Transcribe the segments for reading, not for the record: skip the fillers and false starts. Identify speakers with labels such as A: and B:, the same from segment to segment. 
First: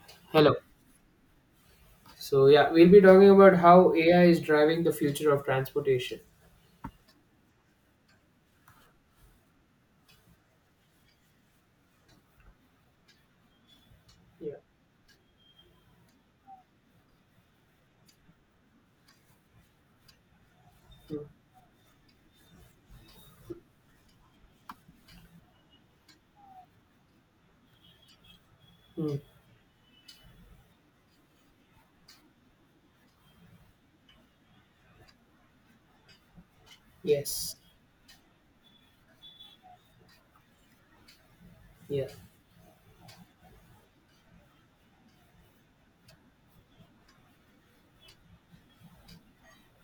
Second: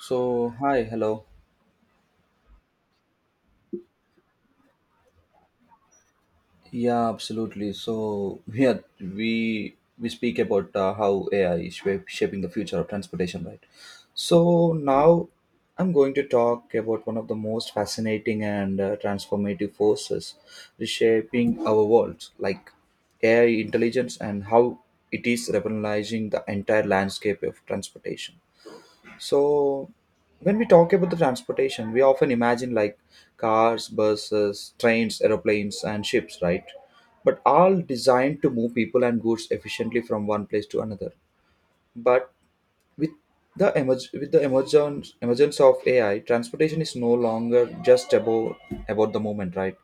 A: So
B: Hello.
A: hi, hello.
B: So yeah, we'll be talking about how AI is driving the future of transportation.
A: Yeah, absolutely. So yeah, we speak about how AI is shaping the future of transportation, right?
B: Yeah.
A: So now I'm going to talk about one of the most fascinating and transformative forces
B: Mm.
A: reshaping our world, like AI intelligence and how it is revolutionizing the entire landscape of transportation.
B: Mm.
A: So, when we talk about the transportation, we often imagine like cars, buses, trains, aeroplanes, and ships, right? But
B: Yes.
A: all designed to move people and goods efficiently from one place to another.
B: Yeah.
A: But with with the emergence of AI, transportation is no longer just about the movement, right?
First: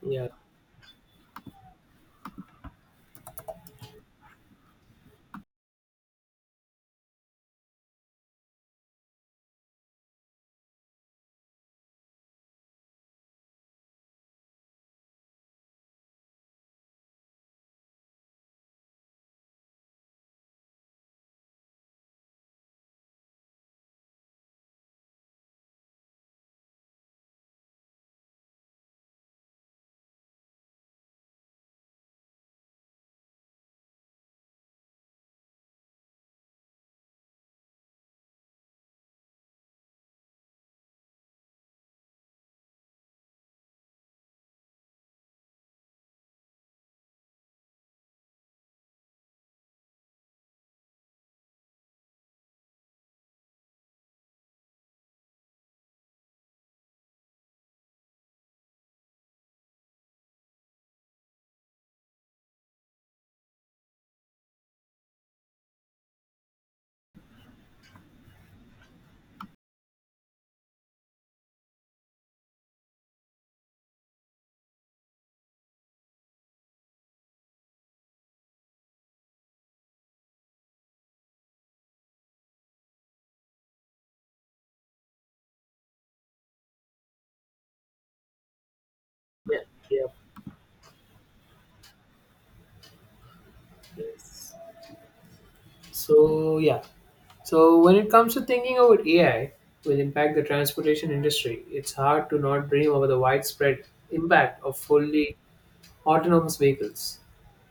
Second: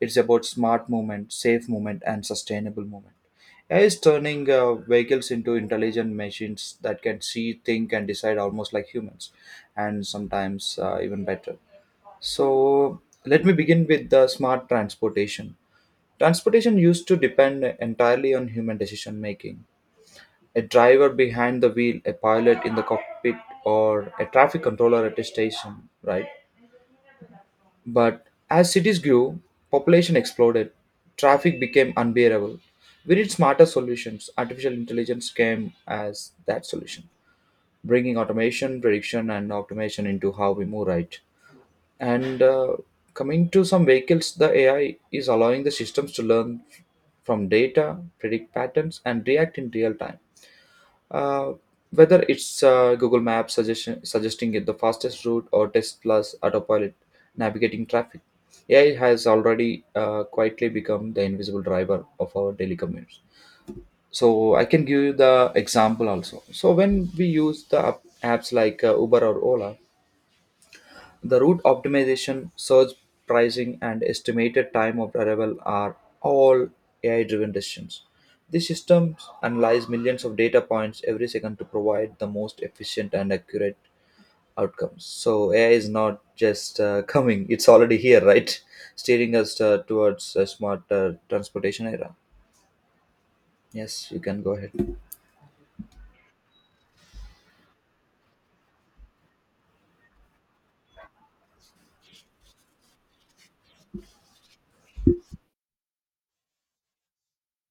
A: It's
B: Yeah.
A: about smart movement, safe movement, and sustainable movement. AI is turning vehicles into intelligent machines that can see, think, and decide almost like humans, and sometimes even better. So let me begin with the smart transportation. Transportation used to depend entirely on human decision making, a driver behind the wheel, a pilot in the cockpit, or a traffic controller at a station, right? But as cities grew, population exploded, traffic became unbearable. We need smarter solutions. Artificial intelligence came as that solution, bringing automation, prediction, and automation into how we move, right? And coming to some vehicles, the AI is allowing the systems to learn from data, predict patterns, and react in real time. uh, Whether it's Google Maps suggesting it the fastest route or Tesla's autopilot navigating traffic, AI has already quietly become the invisible driver of our daily commutes. So I can give you the example also. So when we use the apps like Uber or Ola, the route optimization, surge pricing, and estimated time of arrival are all AI driven decisions. These systems analyze millions of data points every second to provide the most efficient and accurate outcomes. So, AI is not just coming, it's already here, right? Steering us
B: Yeah. Yeah.
A: towards a smart transportation era. Yes, you can go
B: Yes.
A: ahead.
B: So yeah. So when it comes to thinking about AI will impact the transportation industry, it's hard to not dream about the widespread impact of fully autonomous vehicles.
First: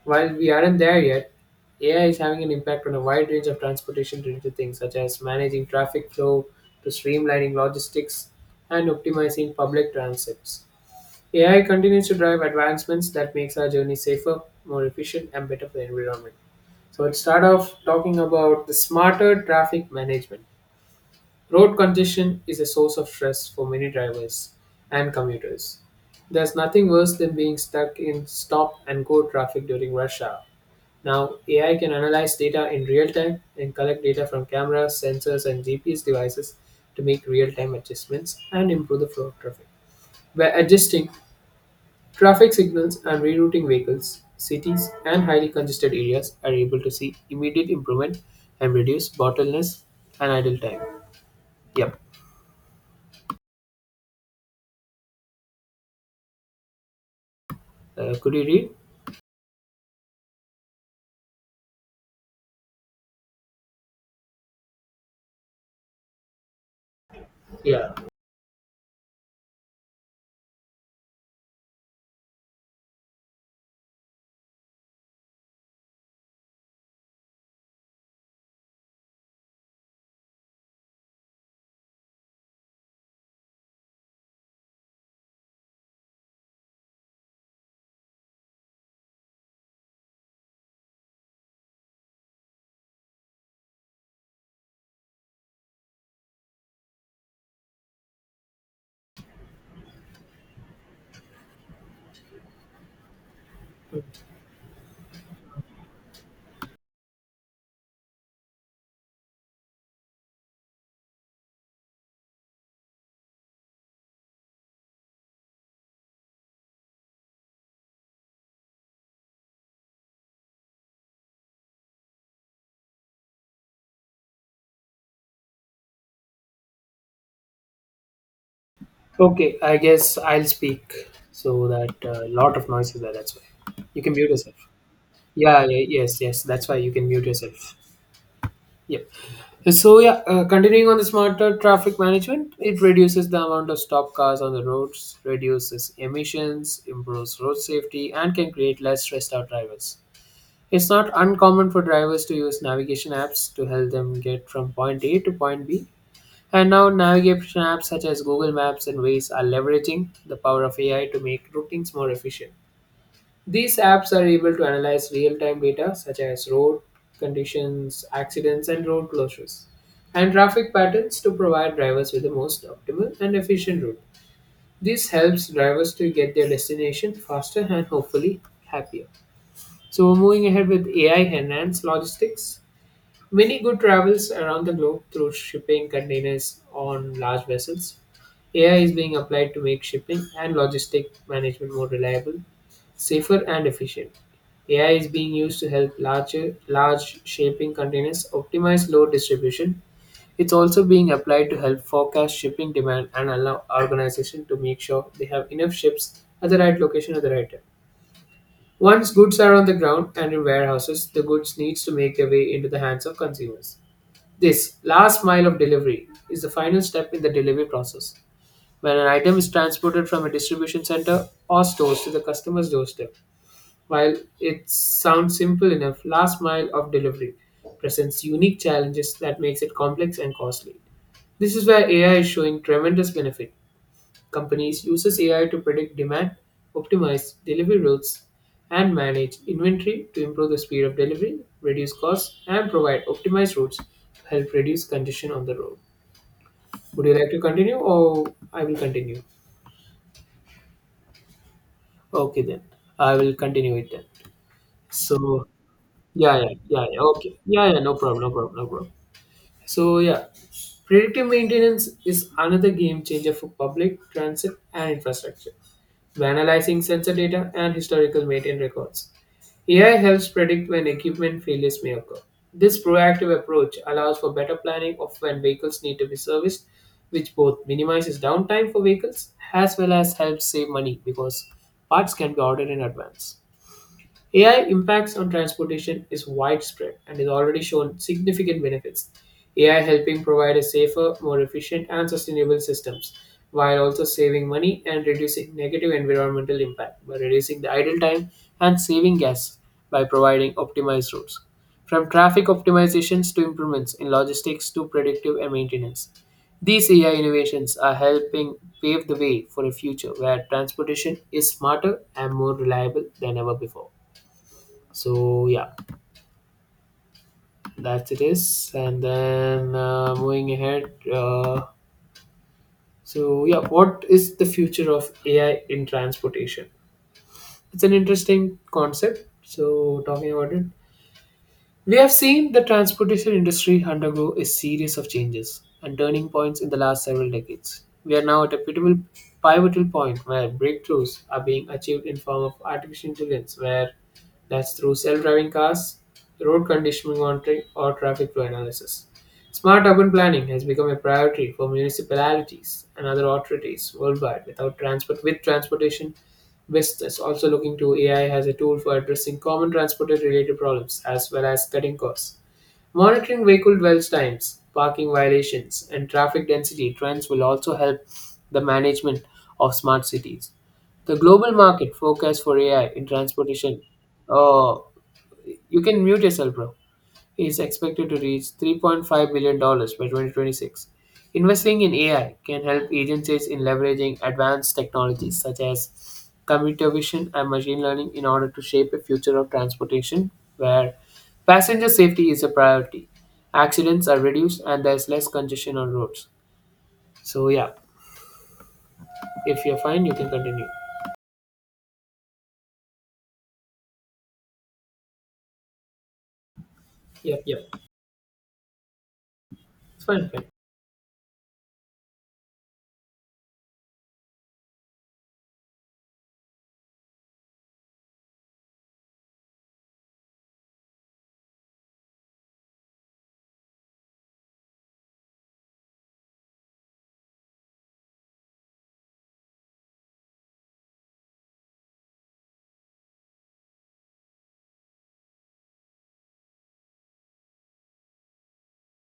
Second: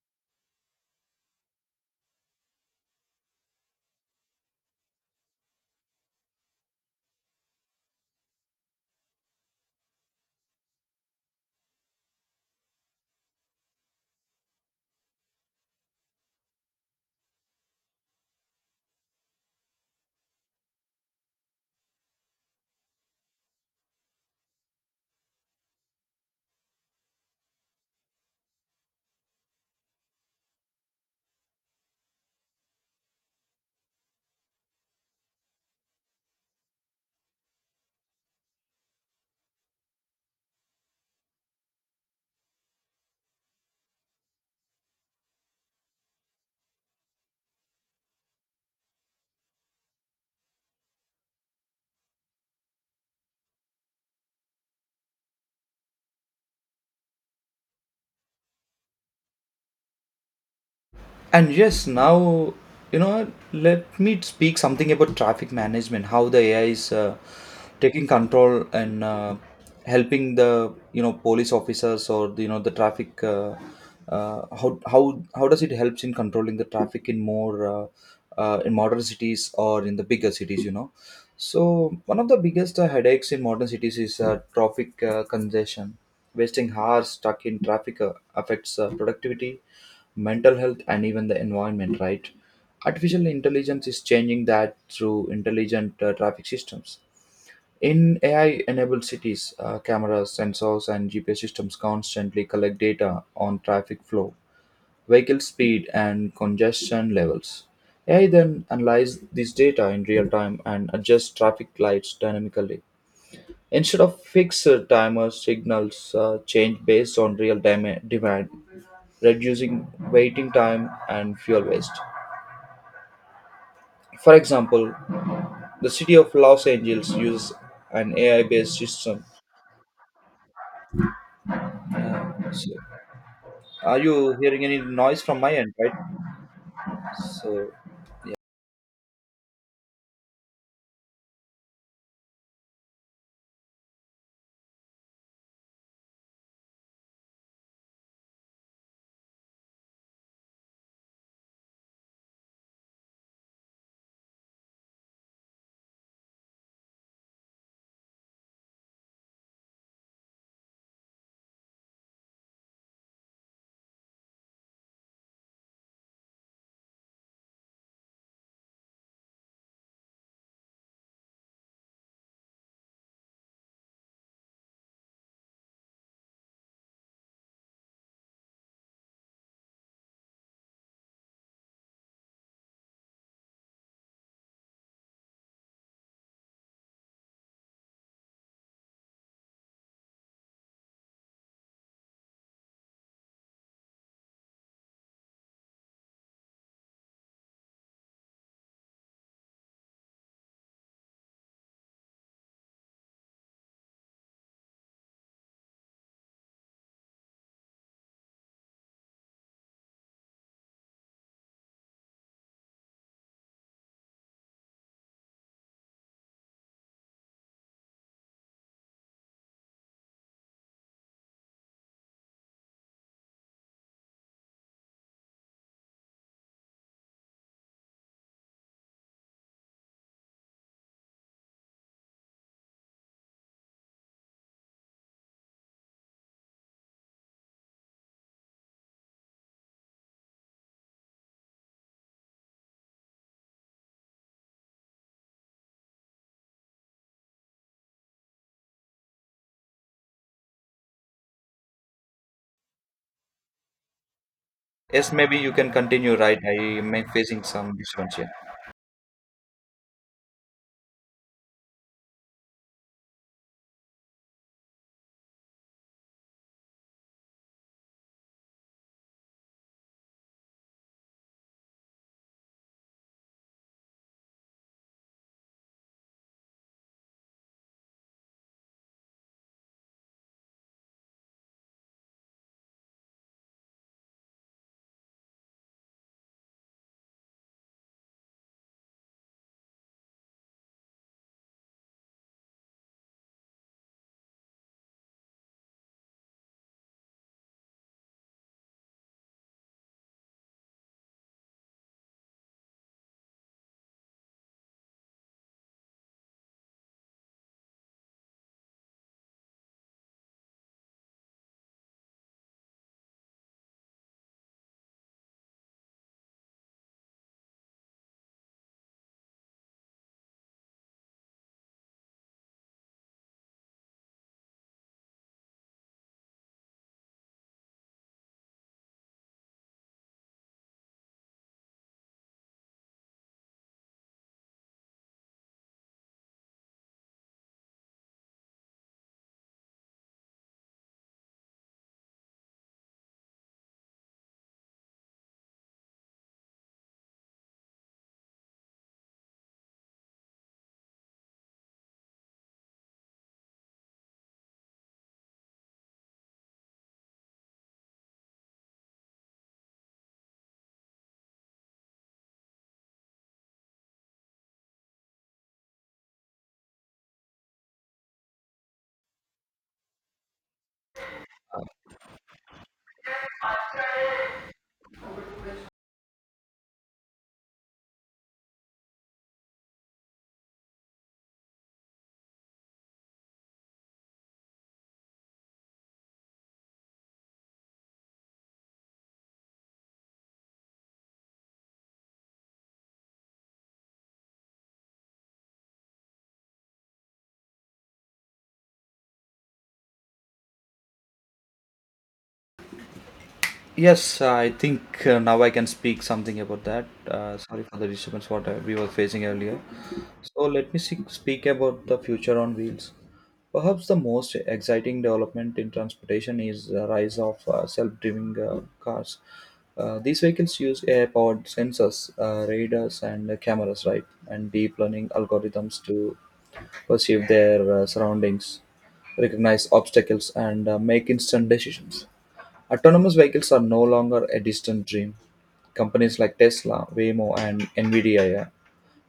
B: While we aren't there yet, AI is having an impact on a wide range of transportation related things, such as managing traffic flow to streamlining logistics and optimizing public transits. AI continues to drive advancements that makes our journey safer, more efficient, and better for the environment. So let's start off talking about the smarter traffic management. Road congestion is a source of stress for many drivers and commuters. There's nothing worse than being stuck in stop and go traffic during rush hour. Now, AI can analyze data in real time and collect data from cameras, sensors, and GPS devices to make real time adjustments and improve the flow of traffic. By adjusting traffic signals and rerouting vehicles, cities and highly congested areas are able to see immediate improvement and reduce bottlenecks and idle time. Yep. Could you read?
A: And yes, now, you know, let me speak something about traffic management, how the AI is
B: Yeah.
A: taking control and helping the, you know, police officers, or the, you know, the traffic, how, how does it helps in controlling the traffic in more, in modern cities or in the bigger cities, you know? So one of the biggest headaches in modern cities is traffic congestion. Wasting hours stuck in traffic affects productivity, mental health, and even the environment, right? Artificial intelligence is changing that through intelligent traffic systems. In AI enabled cities, cameras, sensors, and GPS systems constantly collect data on traffic flow, vehicle speed, and congestion levels. AI then analyzes this data in real time and adjusts traffic lights dynamically. Instead of fixed timers, signals change based on real demand, reducing waiting time and fuel waste. For example, the city of Los Angeles uses an AI-based system.
B: Okay, I guess I'll speak so that a lot of
A: So
B: noise is there. That's why
A: are
B: you can mute
A: you
B: yourself.
A: hearing any noise from my
B: Yeah,
A: end,
B: yeah,
A: right?
B: yes, yes. That's why you can mute
A: So
B: yourself. Yep. So yeah, continuing on the smarter traffic management, it reduces the amount of stop cars on the roads, reduces emissions, improves road safety, and can create less stressed out drivers. It's not uncommon for drivers to use navigation apps to help them get from point A to point B. And now navigation apps such as Google Maps and Waze are leveraging the power of AI to make routings more efficient. These apps are able to analyze real time data such as road conditions, accidents, and road closures, and traffic patterns to provide drivers with the most optimal and efficient route. This helps drivers to get their destination faster and hopefully happier. So, moving ahead with AI enhanced logistics, many good travels around the globe through shipping containers on large vessels. AI is being applied to make shipping and logistic management more reliable, safer and efficient. AI is being used to help large shipping containers optimize load distribution. It's also being applied to help forecast shipping demand and allow organizations to make sure they have enough ships at the right location at the right time. Once goods are on the ground and in warehouses, the goods needs to make their way into the hands of consumers. This last mile of delivery is the final step in the delivery process when an item is transported from a distribution center or stores to the customer's doorstep. While it sounds simple enough, last mile of delivery presents unique challenges that makes it complex and costly. This is where AI is showing tremendous benefit. Companies uses AI to predict demand, optimize delivery routes, and manage inventory to improve the speed of delivery, reduce costs, and provide optimized routes to help reduce congestion on the road. Would you like to continue or I will continue? Okay then. I will continue it then.
A: yes, maybe
B: So
A: you can continue,
B: yeah,
A: right?
B: yeah,
A: I
B: yeah,
A: am
B: yeah. Okay.
A: facing
B: Yeah,
A: some
B: yeah, no
A: disturbance
B: problem,
A: here.
B: no problem, no problem. So yeah, predictive maintenance is another game changer for public transit and infrastructure. By analyzing sensor data and historical maintenance records, AI helps predict when equipment failures may occur. This proactive approach allows for better planning of when vehicles need to be serviced, which both minimizes downtime for vehicles as well as helps save money because parts can be ordered in advance. AI impacts on transportation is widespread and is already shown significant benefits. AI helping provide a safer, more efficient and sustainable systems while also saving money and reducing negative environmental impact by reducing the idle time and saving gas by providing optimized routes. From traffic optimizations to improvements in logistics to predictive and maintenance. These AI innovations are helping pave the way for a future where transportation is smarter and more reliable than ever before. So yeah, that's it is. And then moving ahead, so yeah, what is the future of AI in transportation? It's an interesting concept. So talking about it, we have seen the transportation industry undergo a series of changes and turning points in the last several decades. We are now at a pivotal point where breakthroughs are being achieved in form of artificial intelligence, where that's through self-driving cars, road conditioning monitoring, or traffic flow analysis. Smart urban planning has become a priority for municipalities and other authorities worldwide. Without transport, with transportation, West is also looking to AI as a tool for addressing common transport related problems as well as cutting costs. Monitoring vehicle dwell times, parking violations, and traffic density trends will also help the management of smart cities. The global market forecast for AI in transportation. Oh, you can mute yourself, bro, is expected to reach $3.5 billion dollars by 2026. Investing in AI can help agencies in leveraging advanced technologies such as computer vision and machine learning in order to shape a future of transportation where passenger safety is a priority, accidents are reduced, and there is less congestion on roads. So, yeah, if you're fine, you can continue.
A: Yes, I think now I can speak something about that.
B: Yep,
A: Sorry
B: yep.
A: for the disturbance what we were facing earlier.
B: It's fine.
A: So
B: Fine.
A: let me speak about the future on wheels. Perhaps the most exciting development in transportation is the rise of self-driving cars. These vehicles use air powered sensors, radars, and cameras, right, and deep learning algorithms to perceive their surroundings, recognize obstacles, and make instant decisions. Autonomous vehicles are no longer a distant dream. Companies like Tesla, Waymo, and NVIDIA, yeah,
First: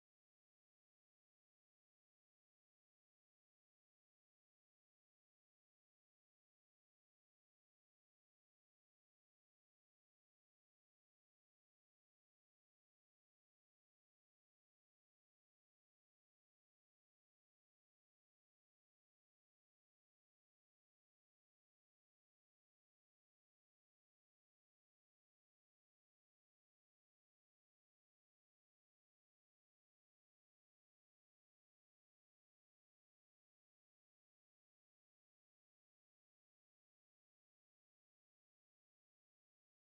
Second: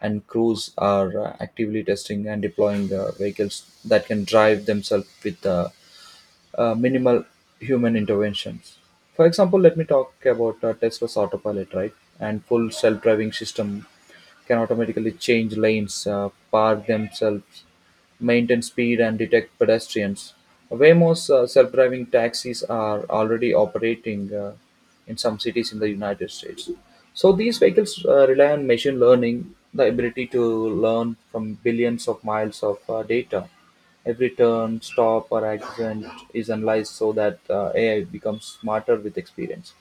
A: and Cruise are actively testing and deploying vehicles that can drive themselves with minimal human interventions. For example, let me talk about Tesla's autopilot, right? And full self-driving system can automatically change lanes, park themselves, maintain speed, and detect pedestrians. Waymo's self-driving taxis are already operating in some cities in the United States. So these vehicles rely on machine learning, the ability to learn from billions of miles of data. Every turn, stop, or accident is analyzed so that AI becomes smarter with experience.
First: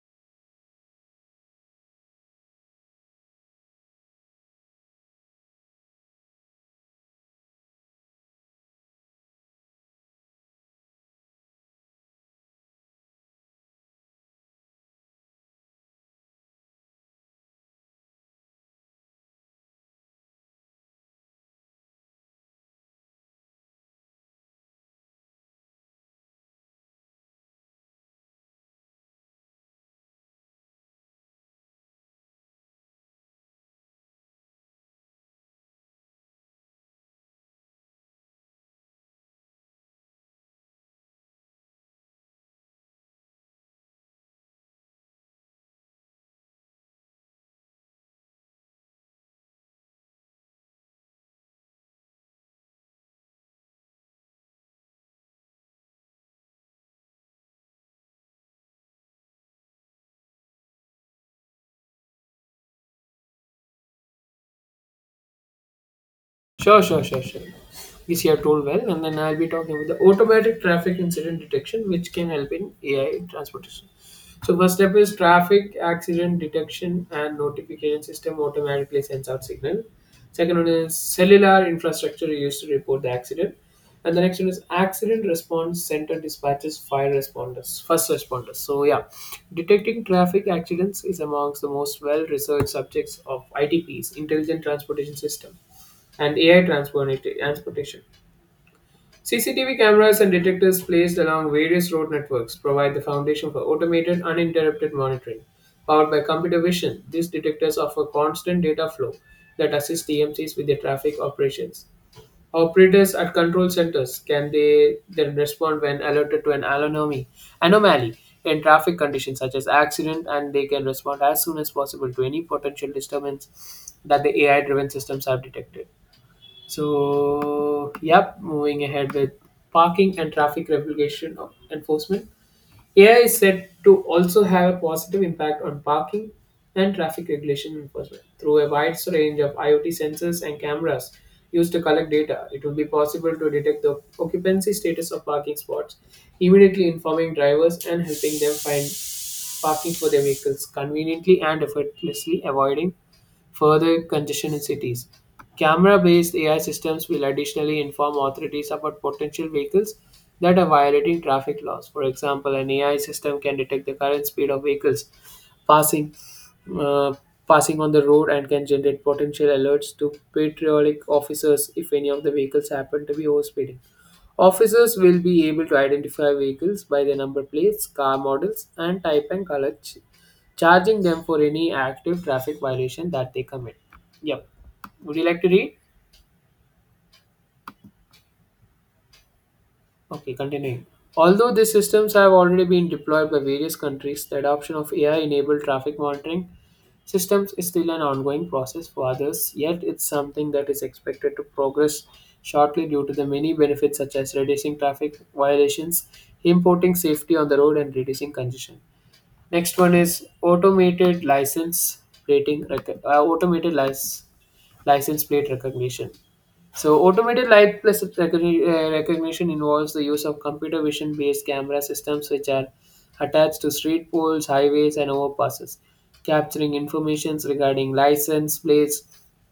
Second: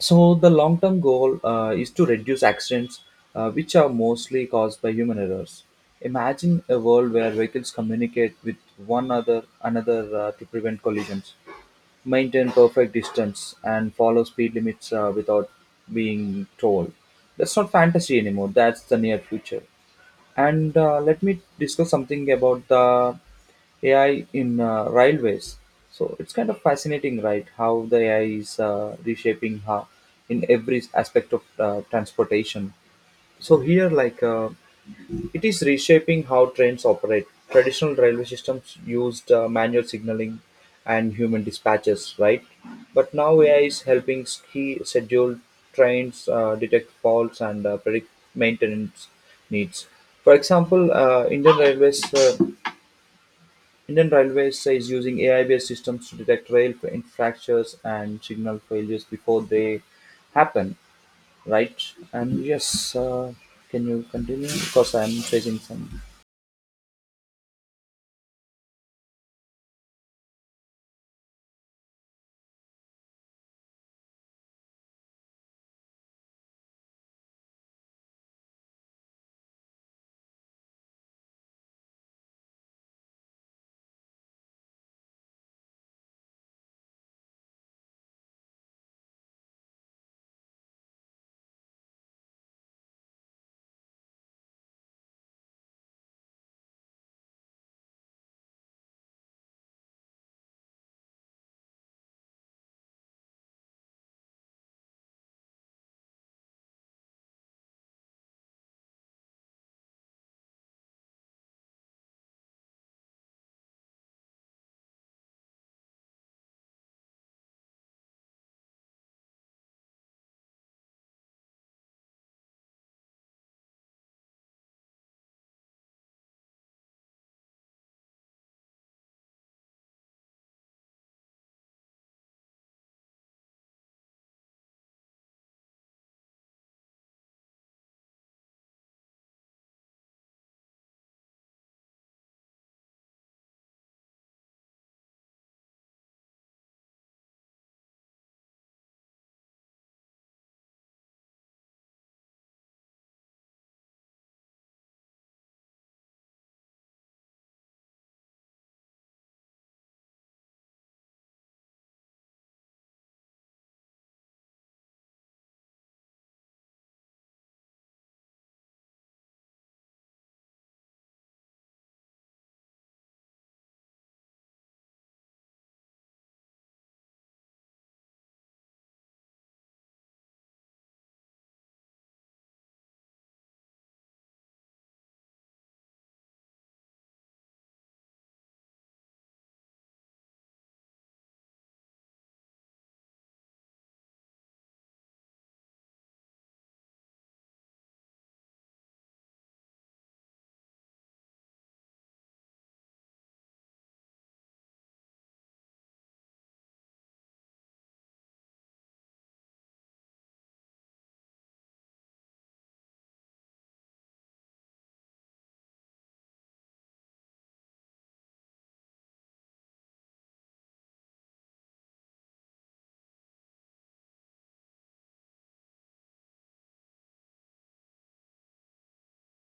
A: So the long-term goal is to reduce accidents, which are mostly caused by human errors. Imagine a world where vehicles communicate with one other another to prevent collisions, maintain perfect distance, and follow speed limits without being told. That's not fantasy anymore. That's the near future. And let me discuss something about the AI in railways. So it's kind of fascinating, right? How the AI is reshaping how in every aspect of transportation. So here, like, it is reshaping how trains operate. Traditional railway systems used manual signaling and human dispatches, right? But now AI is helping ski schedule trains, detect faults, and predict maintenance needs. For example, Indian Railways. Indian Railways is using AI-based systems to detect rail infractions and signal failures before they happen, right? And yes, can you continue because I'm facing some
B: Sure, sure, sure, sure. This you have told well, and then I'll be talking about the automatic traffic incident detection, which can help in AI transportation. So first step is traffic accident detection and notification system automatically sends out signal. Second one is cellular infrastructure used to report the accident. And the next one is accident response center dispatches fire responders, first responders. So yeah, detecting traffic accidents is amongst the most well-researched subjects of ITPs, intelligent transportation system and AI transportation. CCTV cameras and detectors placed along various road networks provide the foundation for automated, uninterrupted monitoring. Powered by computer vision, these detectors offer constant data flow that assists TMCs with their traffic operations. Operators at control centers can they then respond when alerted to an anomaly in traffic conditions such as accident, and they can respond as soon as possible to any potential disturbance that the AI-driven systems have detected. So, yep, moving ahead with parking and traffic regulation of enforcement. AI is said to also have a positive impact on parking and traffic regulation enforcement. Through a wide range of IoT sensors and cameras used to collect data, it will be possible to detect the occupancy status of parking spots, immediately informing drivers and helping them find parking for their vehicles conveniently and effortlessly avoiding further congestion in cities. Camera based AI systems will additionally inform authorities about potential vehicles that are violating traffic laws. For example, an AI system can detect the current speed of vehicles passing uh, passing on the road and can generate potential alerts to patriotic officers if any of the vehicles happen to be overspeeding. Officers will be able to identify vehicles by their number plates, car models, and type and color, charging them for any active traffic violation that they commit. Yep. Would you like to read? Okay, continuing. Although these systems have already been deployed by various countries, the adoption of AI enabled traffic monitoring systems is still an ongoing process for others, yet, it's something that is expected to progress shortly due to the many benefits such as reducing traffic violations, importing safety on the road, and reducing congestion. Next one is automated automated license plate recognition. So automated recognition involves the use of computer vision based camera systems which are attached to street poles, highways and overpasses, capturing information regarding license plates,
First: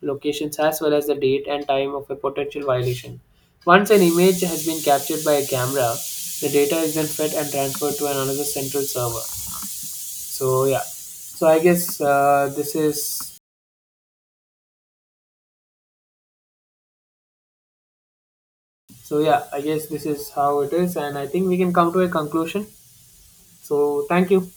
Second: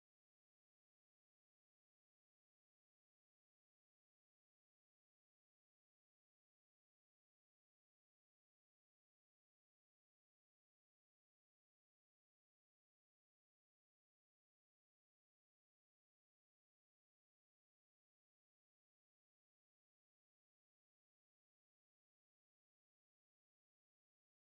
B: locations as well as the date and time of a potential violation. Once an image has been captured by a camera, the data is then fed and transferred to another central server. So yeah, so I guess this is so yeah, I guess this is how it is, and I think we can come to a conclusion. So thank you.